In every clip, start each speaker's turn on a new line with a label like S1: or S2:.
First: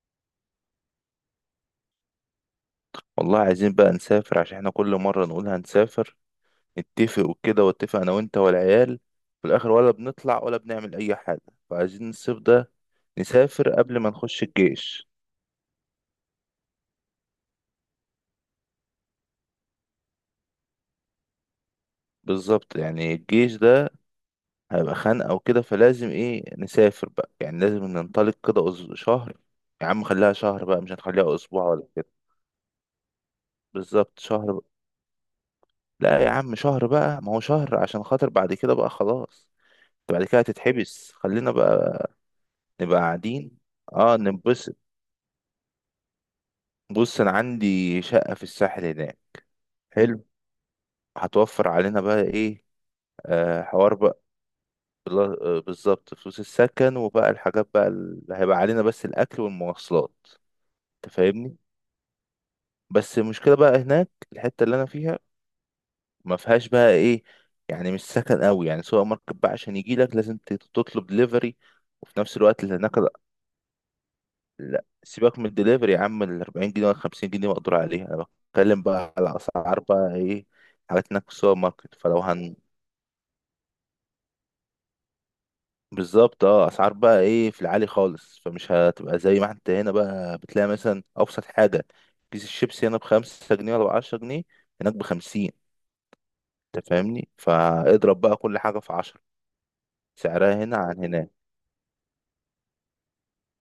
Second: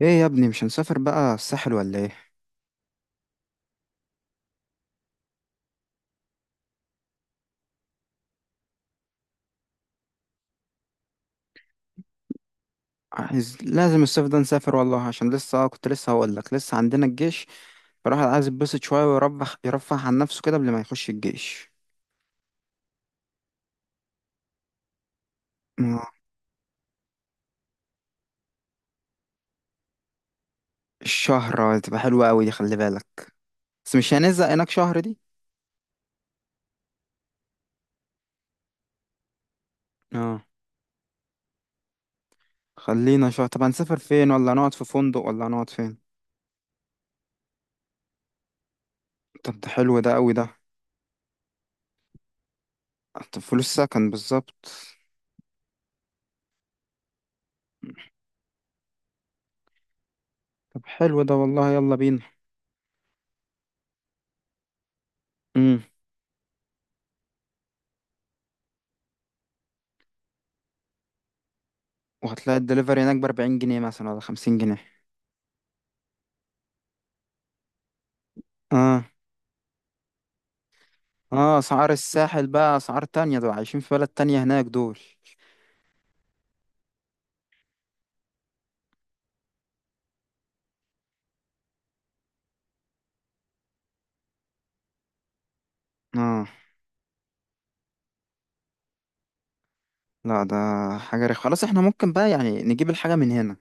S1: ايه يا ابني، مش هنسافر بقى الساحل ولا ايه؟
S2: والله عايزين بقى نسافر عشان احنا كل مرة نقول هنسافر، نتفق وكده، واتفق انا وانت والعيال في الاخر ولا بنطلع ولا بنعمل اي حاجة. فعايزين الصيف ده
S1: عايز،
S2: نسافر قبل
S1: لازم
S2: ما
S1: الصيف ده
S2: نخش
S1: نسافر والله،
S2: الجيش.
S1: عشان لسه كنت لسه هقول لك لسه عندنا الجيش. فالواحد عايز يتبسط شويه ويرفه عن نفسه كده قبل ما يخش الجيش.
S2: بالظبط، يعني الجيش ده هيبقى خانقة وكده، فلازم
S1: آه،
S2: ايه نسافر بقى، يعني لازم ننطلق كده شهر. يا عم خليها شهر بقى، مش هنخليها
S1: الشهر
S2: اسبوع ولا
S1: تبقى
S2: كده.
S1: حلوه قوي دي، خلي بالك. بس مش
S2: بالظبط
S1: هنزهق
S2: شهر بقى.
S1: هناك شهر دي؟
S2: لا يا عم شهر بقى، ما هو شهر عشان خاطر بعد كده بقى خلاص بعد كده
S1: اه،
S2: هتتحبس، خلينا بقى. نبقى
S1: خلينا شهر.
S2: قاعدين،
S1: طب هنسافر
S2: اه
S1: فين؟ ولا نقعد
S2: ننبسط.
S1: في فندق، ولا نقعد فين؟
S2: بص انا عندي شقة في الساحل هناك.
S1: طب ده حلو ده،
S2: حلو،
S1: قوي ده.
S2: هتوفر علينا بقى ايه.
S1: طب
S2: آه
S1: فلوس
S2: حوار
S1: سكن
S2: بقى.
S1: بالظبط.
S2: بالظبط، فلوس السكن، وبقى الحاجات بقى اللي هيبقى علينا بس الاكل والمواصلات.
S1: طب
S2: انت
S1: حلو ده
S2: فاهمني.
S1: والله، يلا بينا.
S2: بس المشكلة بقى هناك الحتة اللي انا فيها
S1: امم.
S2: ما فيهاش بقى ايه، يعني مش سكن قوي، يعني سوبر ماركت بقى عشان يجي لك لازم تطلب دليفري، وفي نفس
S1: وهتلاقي
S2: الوقت اللي هناك.
S1: الدليفري هناك بأربعين جنيه مثلا ولا خمسين
S2: لا
S1: جنيه؟
S2: سيبك من الدليفري يا عم، ال 40 جنيه ولا 50 جنيه بقدر عليها. انا بتكلم
S1: اه.
S2: بقى على اسعار بقى ايه، حاجات هناك في
S1: اه،
S2: السوبر
S1: اسعار
S2: ماركت فلو
S1: الساحل
S2: هن.
S1: بقى اسعار تانية، دول عايشين في بلد تانية هناك دول.
S2: بالظبط، اه اسعار بقى ايه في العالي خالص، فمش هتبقى زي ما انت هنا بقى بتلاقي، مثلا ابسط حاجه كيس الشيبسي هنا بخمسة جنيه ولا بعشرة جنيه، هناك بخمسين.
S1: اه.
S2: انت فاهمني؟ فاضرب بقى كل حاجه في عشرة
S1: لا
S2: سعرها
S1: ده
S2: هنا عن
S1: حاجة
S2: هناك.
S1: رخ، خلاص احنا ممكن بقى يعني نجيب الحاجة من هنا.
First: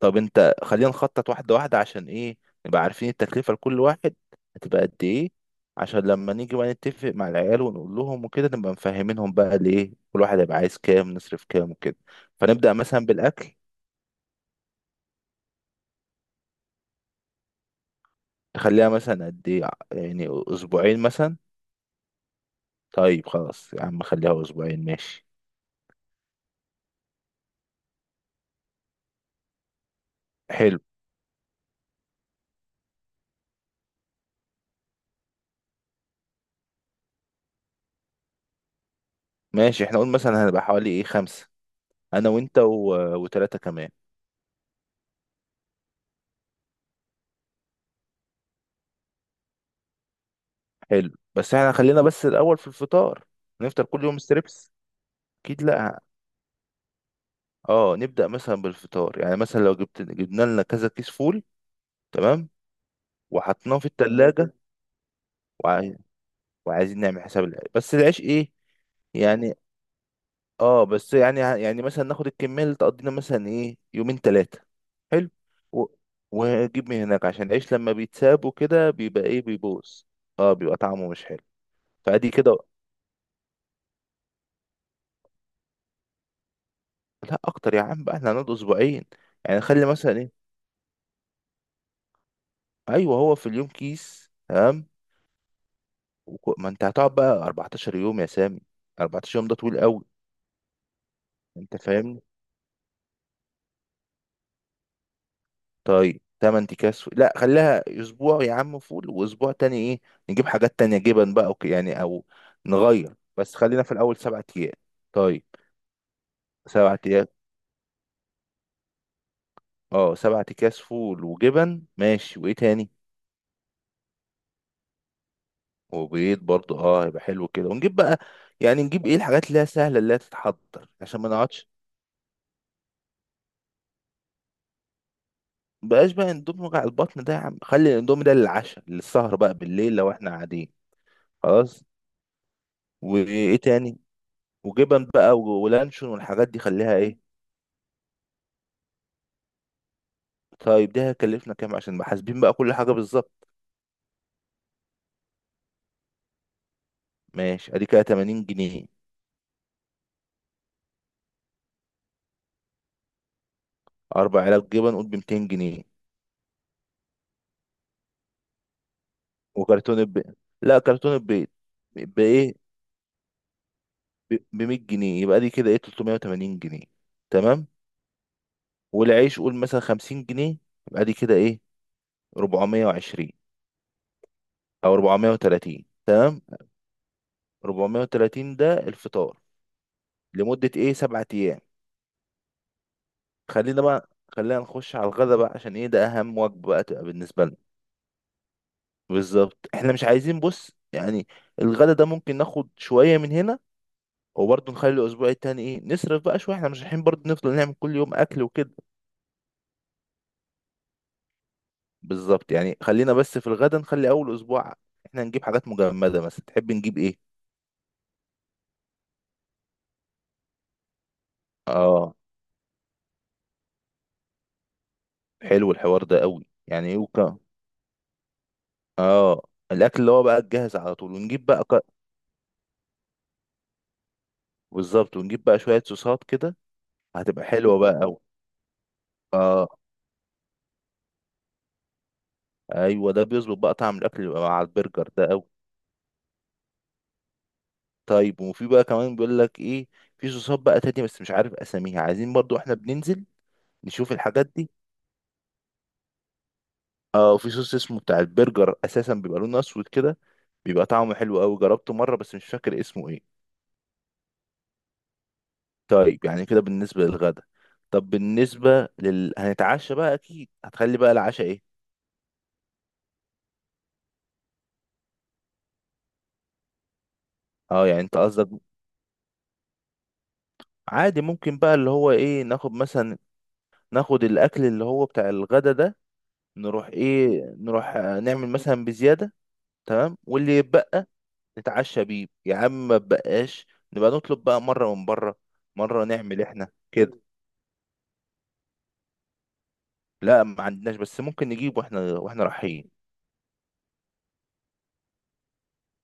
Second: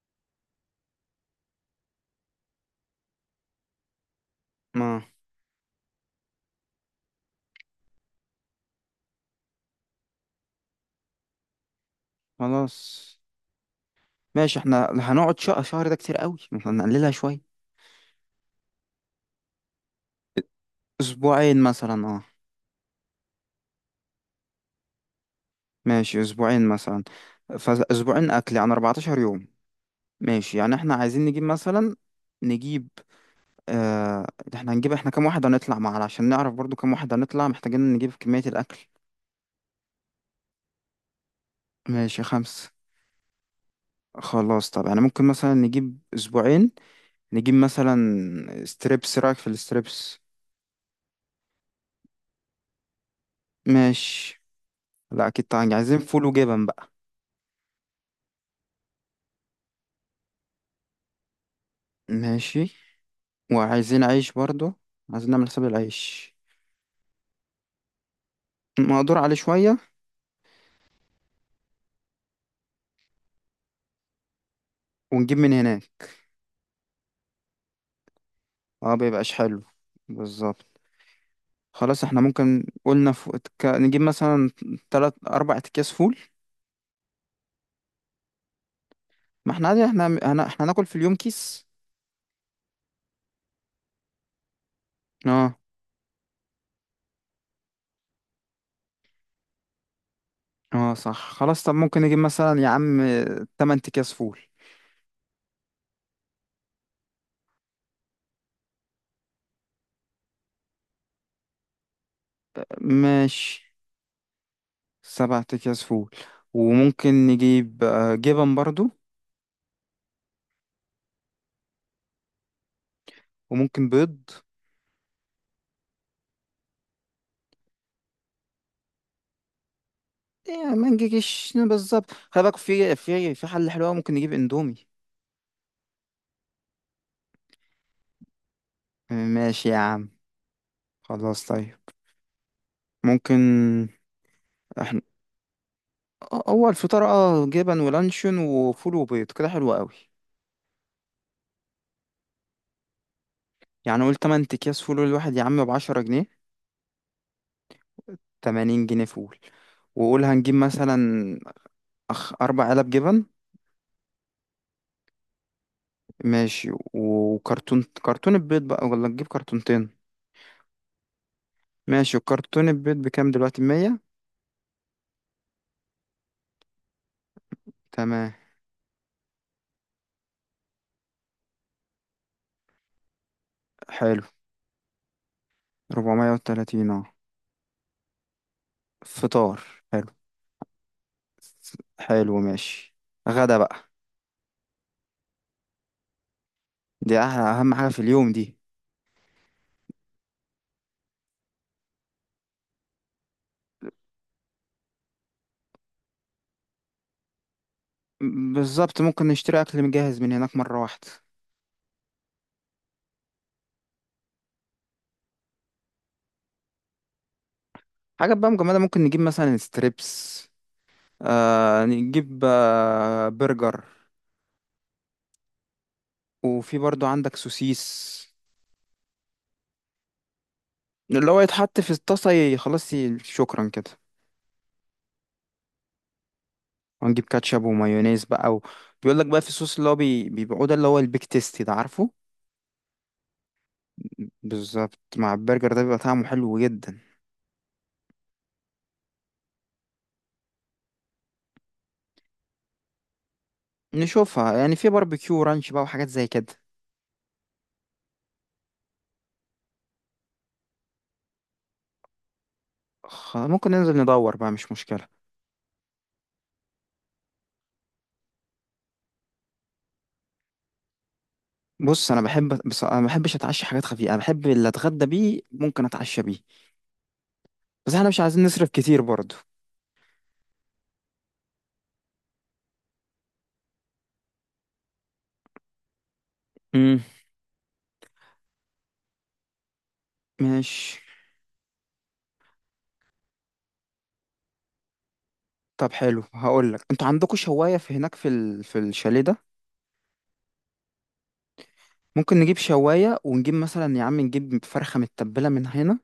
S2: طب انت خلينا نخطط واحدة واحدة، عشان ايه، نبقى عارفين التكلفة لكل واحد هتبقى قد
S1: اه.
S2: ايه، عشان لما نيجي بقى نتفق مع العيال ونقول لهم وكده نبقى مفهمينهم بقى الايه، كل واحد هيبقى عايز كام، نصرف كام وكده. فنبدأ مثلا
S1: خلاص
S2: بالأكل.
S1: ماشي. احنا هنقعد شهر؟ شهر ده كتير قوي، احنا نقللها شوية.
S2: تخليها مثلا قد ايه، يعني أسبوعين مثلا.
S1: اسبوعين مثلا اه.
S2: طيب خلاص يا عم خليها أسبوعين ماشي.
S1: ماشي اسبوعين مثلا. فاسبوعين اكل يعني 14 يوم. ماشي، يعني
S2: حلو.
S1: احنا عايزين نجيب مثلا، نجيب آه. احنا هنجيب، احنا كام واحد هنطلع معانا عشان نعرف برضو كام واحد هنطلع، محتاجين نجيب كمية الاكل.
S2: ماشي، احنا قلنا مثلا هنبقى حوالي ايه خمسة.
S1: ماشي
S2: أنا وأنت
S1: خمسة.
S2: وتلاتة كمان.
S1: خلاص. طب انا ممكن مثلا نجيب اسبوعين، نجيب مثلا ستريبس. رايك في الستريبس؟
S2: حلو. بس احنا خلينا بس الأول في الفطار، هنفطر كل يوم
S1: ماشي.
S2: ستريبس.
S1: لا اكيد
S2: أكيد
S1: طبعا، عايزين
S2: لأ.
S1: فول وجبن بقى.
S2: اه نبدأ مثلا بالفطار، يعني مثلا لو جبت جبنا لنا كذا كيس فول. تمام،
S1: ماشي.
S2: وحطيناه في
S1: وعايزين عيش
S2: التلاجة.
S1: برضو، عايزين نعمل حساب
S2: وعاي...
S1: العيش.
S2: وعايزين نعمل حساب العيش، بس العيش ايه
S1: مقدور عليه
S2: يعني.
S1: شوية.
S2: اه بس يعني يعني مثلا ناخد الكمية اللي تقضينا مثلا ايه يومين تلاتة. حلو.
S1: ونجيب من
S2: و...
S1: هناك.
S2: ونجيب من هناك، عشان العيش لما بيتساب وكده
S1: اه
S2: بيبقى
S1: بيبقاش
S2: ايه
S1: حلو.
S2: بيبوظ. اه
S1: بالظبط.
S2: بيبقى طعمه مش حلو.
S1: خلاص احنا
S2: فادي كده.
S1: ممكن قلنا نجيب مثلا تلات اربع اكياس فول.
S2: لا اكتر يا عم بقى، احنا هنقعد اسبوعين.
S1: ما
S2: يعني
S1: احنا عادي،
S2: خلي
S1: احنا
S2: مثلا ايه.
S1: احنا هناكل في اليوم كيس.
S2: ايوه، هو في اليوم كيس تمام.
S1: اه.
S2: ما انت هتقعد بقى 14 يوم يا سامي، 14 يوم ده طويل قوي.
S1: اه صح، خلاص طب
S2: انت
S1: ممكن نجيب
S2: فاهمني.
S1: مثلا يا عم تمن اكياس فول.
S2: طيب تمن اكياس فول. لا خليها اسبوع يا عم فول، واسبوع تاني ايه، نجيب حاجات تانية جبن بقى، يعني او نغير، بس
S1: ماشي،
S2: خلينا في الاول سبعة ايام.
S1: سبع
S2: طيب،
S1: أكياس فول.
S2: سبعة
S1: وممكن
S2: ايام.
S1: نجيب جبن برضو.
S2: اه سبعة اكياس فول وجبن ماشي، وايه تاني.
S1: وممكن بيض.
S2: وبيض برضه، اه هيبقى حلو كده، ونجيب بقى، يعني نجيب ايه الحاجات اللي هي سهلة اللي هي
S1: يعني
S2: تتحضر
S1: ما
S2: عشان ما
S1: نجيش
S2: نقعدش.
S1: بالظبط، خلي بالك، في حل حلو أوي، ممكن نجيب اندومي.
S2: بقاش بقى اندومي، وجع البطن ده يا عم، خلي الاندومي ده للعشاء للسهر بقى
S1: ماشي يا
S2: بالليل
S1: عم.
S2: لو احنا قاعدين.
S1: خلاص طيب.
S2: خلاص.
S1: ممكن.
S2: وايه تاني.
S1: احنا،
S2: وجبن بقى ولانشون والحاجات دي
S1: هو
S2: خليها
S1: الفطار
S2: ايه.
S1: اه جبن ولانشون وفول وبيض، كده حلو قوي.
S2: طيب ده هيكلفنا كام، عشان بقى حاسبين بقى كل حاجه بالظبط.
S1: يعني قول تمن أكياس فول، الواحد يا عم بعشرة جنيه.
S2: ماشي ادي كده 80
S1: تمانين
S2: جنيه
S1: جنيه فول. وقول هنجيب مثلا، أربع علب جبن.
S2: اربع علب جبن قول ب 200 جنيه.
S1: ماشي. وكرتون، كرتون البيض بقى ولا نجيب كرتونتين؟
S2: وكرتون البيض. لا كرتون البيض.
S1: ماشي،
S2: بايه،
S1: وكرتون البيض بكام دلوقتي؟ مية؟
S2: ب 100 جنيه. يبقى دي كده ايه 380 جنيه. تمام.
S1: تمام.
S2: والعيش قول مثلا 50 جنيه. يبقى دي كده ايه 420،
S1: حلو.
S2: او 430
S1: ربعمية
S2: تمام.
S1: وتلاتين اه.
S2: 430 ده الفطار
S1: فطار. حلو.
S2: لمده ايه 7 ايام.
S1: حلو ماشي. غدا بقى.
S2: خلينا بقى، خلينا نخش على الغدا بقى، عشان ايه ده اهم وجبة بقى تبقى
S1: دي أحلى،
S2: بالنسبة لنا.
S1: أهم حاجة في اليوم دي.
S2: بالظبط. احنا مش عايزين، بص يعني، الغدا ده ممكن ناخد شوية من هنا، وبرضه نخلي الاسبوع التاني ايه نصرف بقى شوية، احنا مش رايحين برضه نفضل نعمل كل يوم اكل وكده.
S1: بالظبط، ممكن نشتري أكل مجهز من هناك مرة واحدة.
S2: بالظبط، يعني خلينا بس في الغدا نخلي اول اسبوع احنا نجيب حاجات مجمدة، مثلا تحب نجيب ايه.
S1: حاجة بقى مجمدة، ممكن نجيب مثلا ستريبس، آه
S2: اه.
S1: نجيب آه برجر.
S2: حلو الحوار ده قوي،
S1: وفي
S2: يعني ايه
S1: برضو عندك
S2: وكا.
S1: سوسيس.
S2: اه الاكل اللي هو بقى الجاهز على طول،
S1: اللي هو
S2: ونجيب بقى
S1: يتحط في الطاسة شكرا كده.
S2: بالظبط، ونجيب بقى شوية صوصات كده،
S1: ونجيب
S2: هتبقى
S1: كاتشب
S2: حلوة بقى قوي.
S1: ومايونيز بقى و... بيقول لك بقى في
S2: اه
S1: صوص اللي هو بيبيعوه، ده اللي هو البيك تيستي ده، عارفه؟
S2: ايوه، ده بيظبط بقى طعم الاكل اللي بقى مع
S1: بالظبط،
S2: البرجر ده
S1: مع
S2: قوي.
S1: البرجر ده بيبقى طعمه حلو جدا.
S2: طيب، وفي بقى كمان بيقول لك ايه، في صوصات بقى تانية بس مش عارف اساميها، عايزين برضو احنا بننزل نشوف الحاجات
S1: نشوفها،
S2: دي.
S1: يعني في باربيكيو رانش بقى وحاجات زي كده.
S2: اه في صوص اسمه بتاع البرجر اساسا بيبقى لونه اسود كده، بيبقى طعمه حلو قوي، جربته مره بس مش فاكر اسمه ايه.
S1: ممكن ننزل ندور بقى، مش مشكلة.
S2: طيب يعني كده بالنسبه للغدا. طب بالنسبه لل هنتعشى بقى، اكيد هتخلي بقى العشاء ايه.
S1: بص انا بحب، بص انا ما بحبش اتعشى حاجات خفيفة، انا بحب اللي اتغدى بيه ممكن اتعشى بيه.
S2: اه
S1: بس
S2: يعني
S1: احنا
S2: انت
S1: مش عايزين
S2: قصدك.
S1: نصرف كتير برضو.
S2: عادي، ممكن بقى اللي هو ايه ناخد مثلا، ناخد الاكل اللي هو بتاع الغدا ده، نروح
S1: امم.
S2: ايه نروح نعمل مثلا بزيادة. تمام، واللي
S1: ماشي.
S2: يتبقى نتعشى بيه يا عم، ما تبقاش، نبقى نطلب بقى مرة من بره،
S1: طب
S2: مرة
S1: حلو،
S2: نعمل احنا
S1: هقول لك، انتوا
S2: كده.
S1: عندكم شواية في هناك في ال... في الشاليه ده؟
S2: لا ما عندناش، بس ممكن نجيب واحنا
S1: ممكن
S2: واحنا
S1: نجيب
S2: رايحين.
S1: شواية، ونجيب مثلا يا عم نجيب فرخة متبلة من هنا،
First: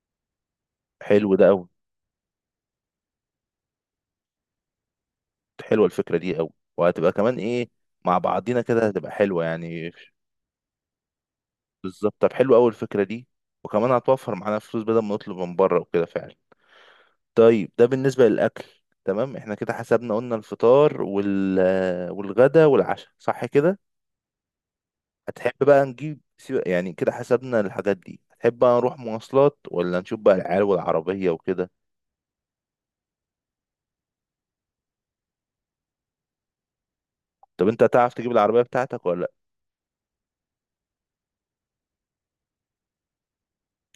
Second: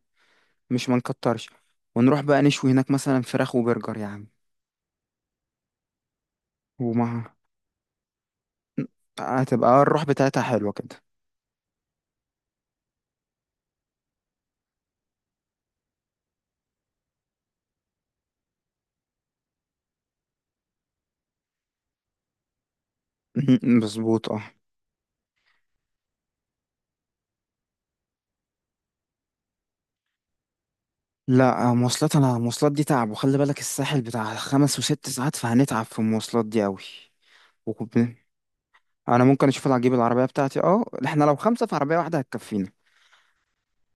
S1: مش ما
S2: حلو ده
S1: نكترش.
S2: قوي.
S1: ونروح بقى نشوي هناك مثلا فراخ وبرجر يا عم.
S2: حلوة الفكرة دي قوي، وهتبقى
S1: ومع،
S2: كمان ايه، مع بعضينا كده هتبقى حلوة
S1: هتبقى
S2: يعني.
S1: الروح بتاعتها حلوة كده.
S2: بالظبط، طب حلو قوي الفكرة دي، وكمان هتوفر معانا فلوس بدل ما نطلب من بره وكده فعلا. طيب ده بالنسبة للأكل. تمام احنا كده حسبنا، قلنا الفطار وال والغدا والعشاء صح كده.
S1: مظبوط اه.
S2: هتحب بقى نجيب يعني كده حسبنا الحاجات دي، هتحب بقى نروح مواصلات، ولا نشوف بقى العيال والعربية وكده.
S1: لا مواصلات، انا المواصلات دي تعب. وخلي بالك الساحل بتاع خمس وست ساعات، فهنتعب في المواصلات دي قوي.
S2: طب انت هتعرف
S1: وكب...
S2: تجيب العربية بتاعتك ولا
S1: انا
S2: لأ؟
S1: ممكن اشوف اجيب العربية بتاعتي، اه احنا لو خمسة في عربية واحدة هتكفينا.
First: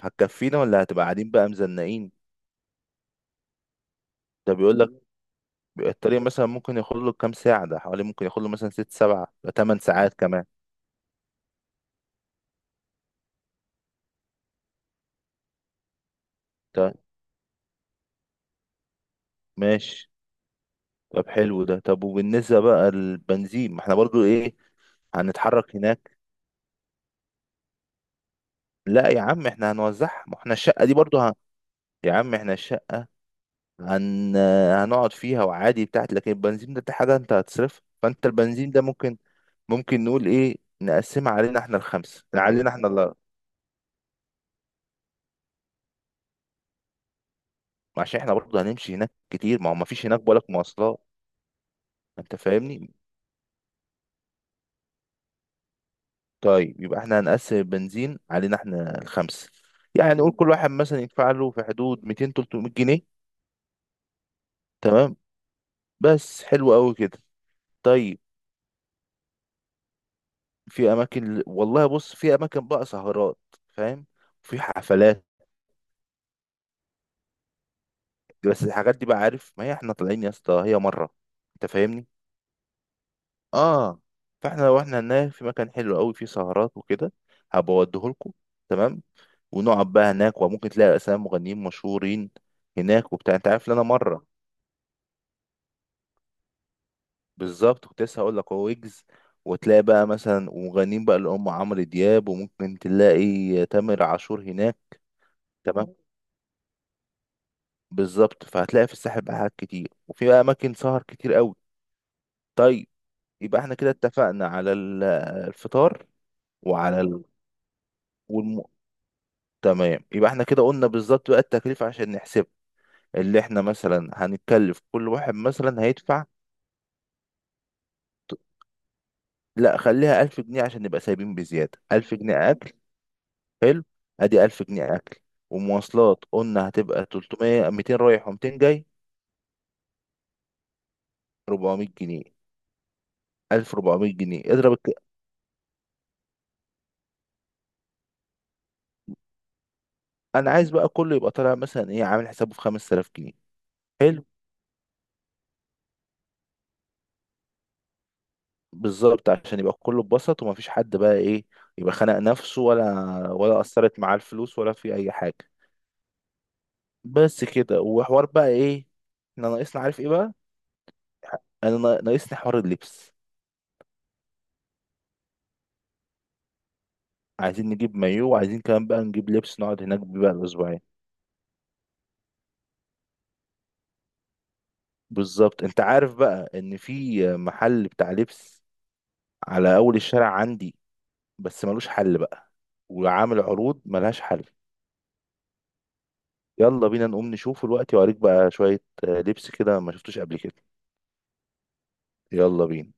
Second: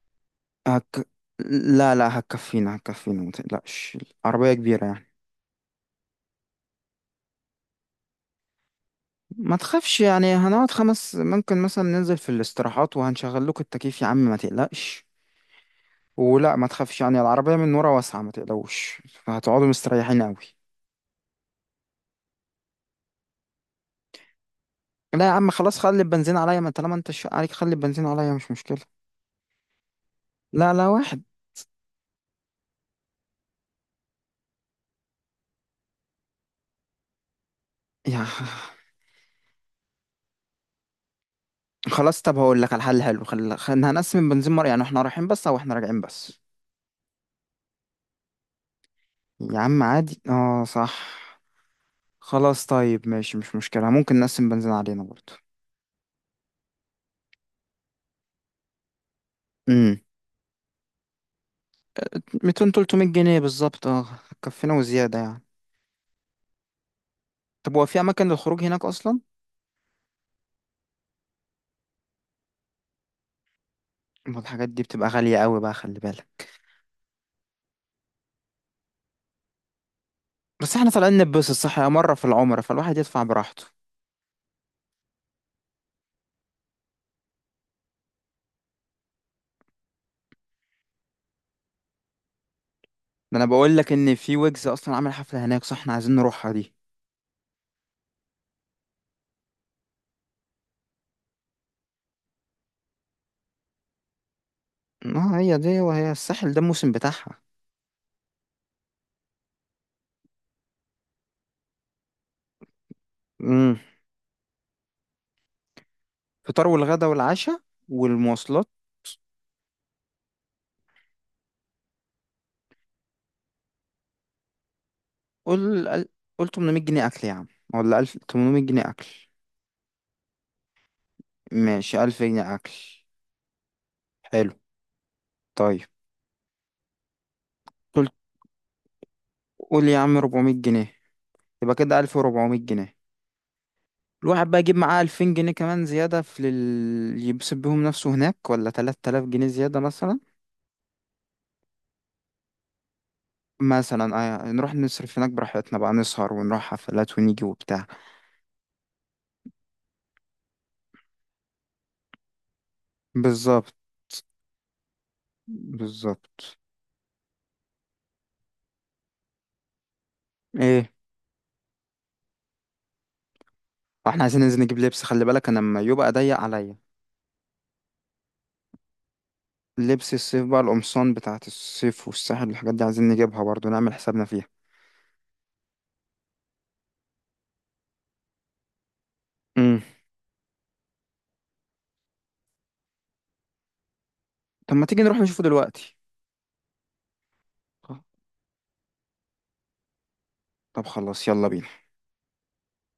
S2: هتكفينا ولا هتبقى
S1: هك...
S2: قاعدين بقى
S1: لا
S2: مزنقين.
S1: لا هتكفينا ما تقلقش، عربية
S2: ده بيقول
S1: كبيرة
S2: لك
S1: يعني.
S2: الطريق مثلا ممكن ياخد له كام ساعة، ده حوالي ممكن ياخد له مثلا ست سبعة
S1: ما
S2: تمن
S1: تخافش،
S2: ساعات
S1: يعني
S2: كمان.
S1: هنقعد خمس، ممكن مثلا ننزل في الاستراحات وهنشغل لكم التكييف يا عم ما تقلقش. ولا ما
S2: طيب
S1: تخافش، يعني العربية من ورا واسعة، ما تقلقوش، هتقعدوا
S2: ماشي.
S1: مستريحين قوي.
S2: طب حلو ده. طب وبالنسبة بقى للبنزين، ما احنا برضو ايه
S1: لا يا عم
S2: هنتحرك
S1: خلاص، خلي
S2: هناك.
S1: البنزين عليا، ما طالما انت الشق عليك خلي البنزين عليا، مش مشكلة.
S2: لا يا عم احنا هنوزعها، ما احنا
S1: لا
S2: الشقة
S1: لا
S2: دي برضو
S1: واحد،
S2: يا عم احنا الشقة هن... هنقعد فيها وعادي بتاعت، لكن البنزين ده حاجة انت هتصرفها، فانت
S1: يا
S2: البنزين ده ممكن، ممكن نقول ايه نقسمها علينا احنا
S1: خلاص.
S2: الخمسة،
S1: طب هقول
S2: علينا
S1: لك على
S2: احنا
S1: حل
S2: اللي،
S1: حلو، هنقسم البنزين مرة، يعني احنا رايحين بس او احنا راجعين بس.
S2: عشان احنا برضو هنمشي هناك
S1: يا
S2: كتير، ما هو
S1: عم
S2: ما فيش
S1: عادي
S2: هناك بالك
S1: اه صح.
S2: مواصلات. انت
S1: خلاص
S2: فاهمني.
S1: طيب ماشي، مش مشكلة، ممكن نقسم بنزين علينا برضه.
S2: طيب، يبقى احنا هنقسم البنزين علينا احنا الخمسة،
S1: امم.
S2: يعني نقول كل واحد مثلا يدفع له في حدود 200 300
S1: 200، 300
S2: جنيه
S1: جنيه بالظبط اه. هتكفينا
S2: تمام.
S1: وزيادة يعني.
S2: بس حلو قوي كده.
S1: طب هو في
S2: طيب،
S1: اماكن للخروج هناك اصلا؟
S2: في اماكن والله، بص في اماكن بقى سهرات. فاهم.
S1: ما
S2: في
S1: الحاجات دي بتبقى
S2: حفلات،
S1: غالية قوي بقى، خلي بالك.
S2: بس الحاجات دي بقى، عارف ما هي احنا طالعين يا اسطى
S1: بس
S2: هي
S1: احنا
S2: مره.
S1: طالعين نتبسط،
S2: انت
S1: صح، يا
S2: فاهمني.
S1: مرة في العمر، فالواحد يدفع براحته.
S2: اه، فاحنا لو احنا هناك في مكان حلو قوي فيه سهرات وكده، هبقى اوديهولكوا، تمام، ونقعد بقى هناك، وممكن تلاقي اسامي مغنيين مشهورين هناك وبتاع،
S1: ده انا
S2: انت عارف ان
S1: بقول
S2: انا
S1: لك ان
S2: مره.
S1: في ويجز اصلا عامل حفلة هناك، صح، احنا عايزين نروحها دي.
S2: بالظبط، كنت لسه هقول لك، هو ويجز، وتلاقي بقى مثلا ومغنيين بقى اللي هم عمرو دياب، وممكن تلاقي تامر عاشور هناك.
S1: اه هي دي،
S2: تمام.
S1: وهي الساحل ده الموسم بتاعها.
S2: بالظبط فهتلاقي في الساحل بقى حاجات كتير، وفي بقى اماكن سهر كتير قوي. طيب، يبقى احنا
S1: امم.
S2: كده اتفقنا على الفطار،
S1: فطار
S2: وعلى
S1: والغدا والعشاء.
S2: والم...
S1: والمواصلات.
S2: تمام، يبقى احنا كده قلنا بالظبط بقى التكلفة، عشان نحسب اللي احنا مثلا هنتكلف، كل واحد مثلا
S1: قول قل-
S2: هيدفع.
S1: قول 800 جنيه اكل يا عم، ولا 1000،
S2: ت-
S1: 800 جنيه اكل.
S2: لا خليها 1000 جنيه عشان نبقى سايبين بزيادة،
S1: ماشي،
S2: 1000
S1: 1000
S2: جنيه
S1: جنيه اكل.
S2: أكل. حلو. أدي
S1: حلو.
S2: 1000 جنيه أكل.
S1: طيب.
S2: ومواصلات قلنا هتبقى 300، 200
S1: قول
S2: رايح وميتين جاي.
S1: قول يا عم 400 جنيه. يبقى
S2: ربعمية
S1: كده
S2: جنيه
S1: 1400 جنيه.
S2: 1400 جنيه
S1: الواحد بقى يجيب
S2: اضرب.
S1: معاه 2000 جنيه كمان زيادة في يبسط بيهم نفسه هناك، ولا 3000 جنيه زيادة مثلا.
S2: انا عايز بقى كله يبقى طالع مثلا ايه عامل حسابه في 5000 جنيه.
S1: مثلا
S2: حلو.
S1: آه، نروح نصرف هناك براحتنا بقى، نسهر ونروح حفلات ونيجي وبتاع.
S2: بالظبط، عشان يبقى كله اتبسط ومفيش حد بقى ايه يبقى خانق نفسه، ولا ولا
S1: بالظبط.
S2: اثرت معاه الفلوس، ولا في اي حاجه.
S1: بالظبط.
S2: بس كده، وحوار بقى ايه احنا ناقصنا عارف ايه بقى.
S1: ايه؟
S2: انا ناقصني حوار اللبس،
S1: واحنا عايزين ننزل نجيب لبس، خلي بالك انا لما يبقى ضيق عليا.
S2: عايزين نجيب مايو، وعايزين كمان بقى نجيب لبس نقعد هناك
S1: لبس
S2: بيه بقى
S1: الصيف بقى،
S2: الاسبوعين.
S1: القمصان بتاعت الصيف والساحل والحاجات دي عايزين نجيبها برضو، نعمل حسابنا فيها.
S2: بالظبط، انت عارف بقى ان في محل بتاع لبس على
S1: امم.
S2: اول الشارع عندي، بس ملوش حل بقى، وعامل عروض ملهاش حل.
S1: طب ما تيجي نروح نشوفه دلوقتي.
S2: يلا بينا نقوم نشوفه دلوقتي، وأوريك بقى شوية لبس كده ما شفتوش قبل كده.
S1: طب خلاص، يلا بينا.
S2: يلا بينا.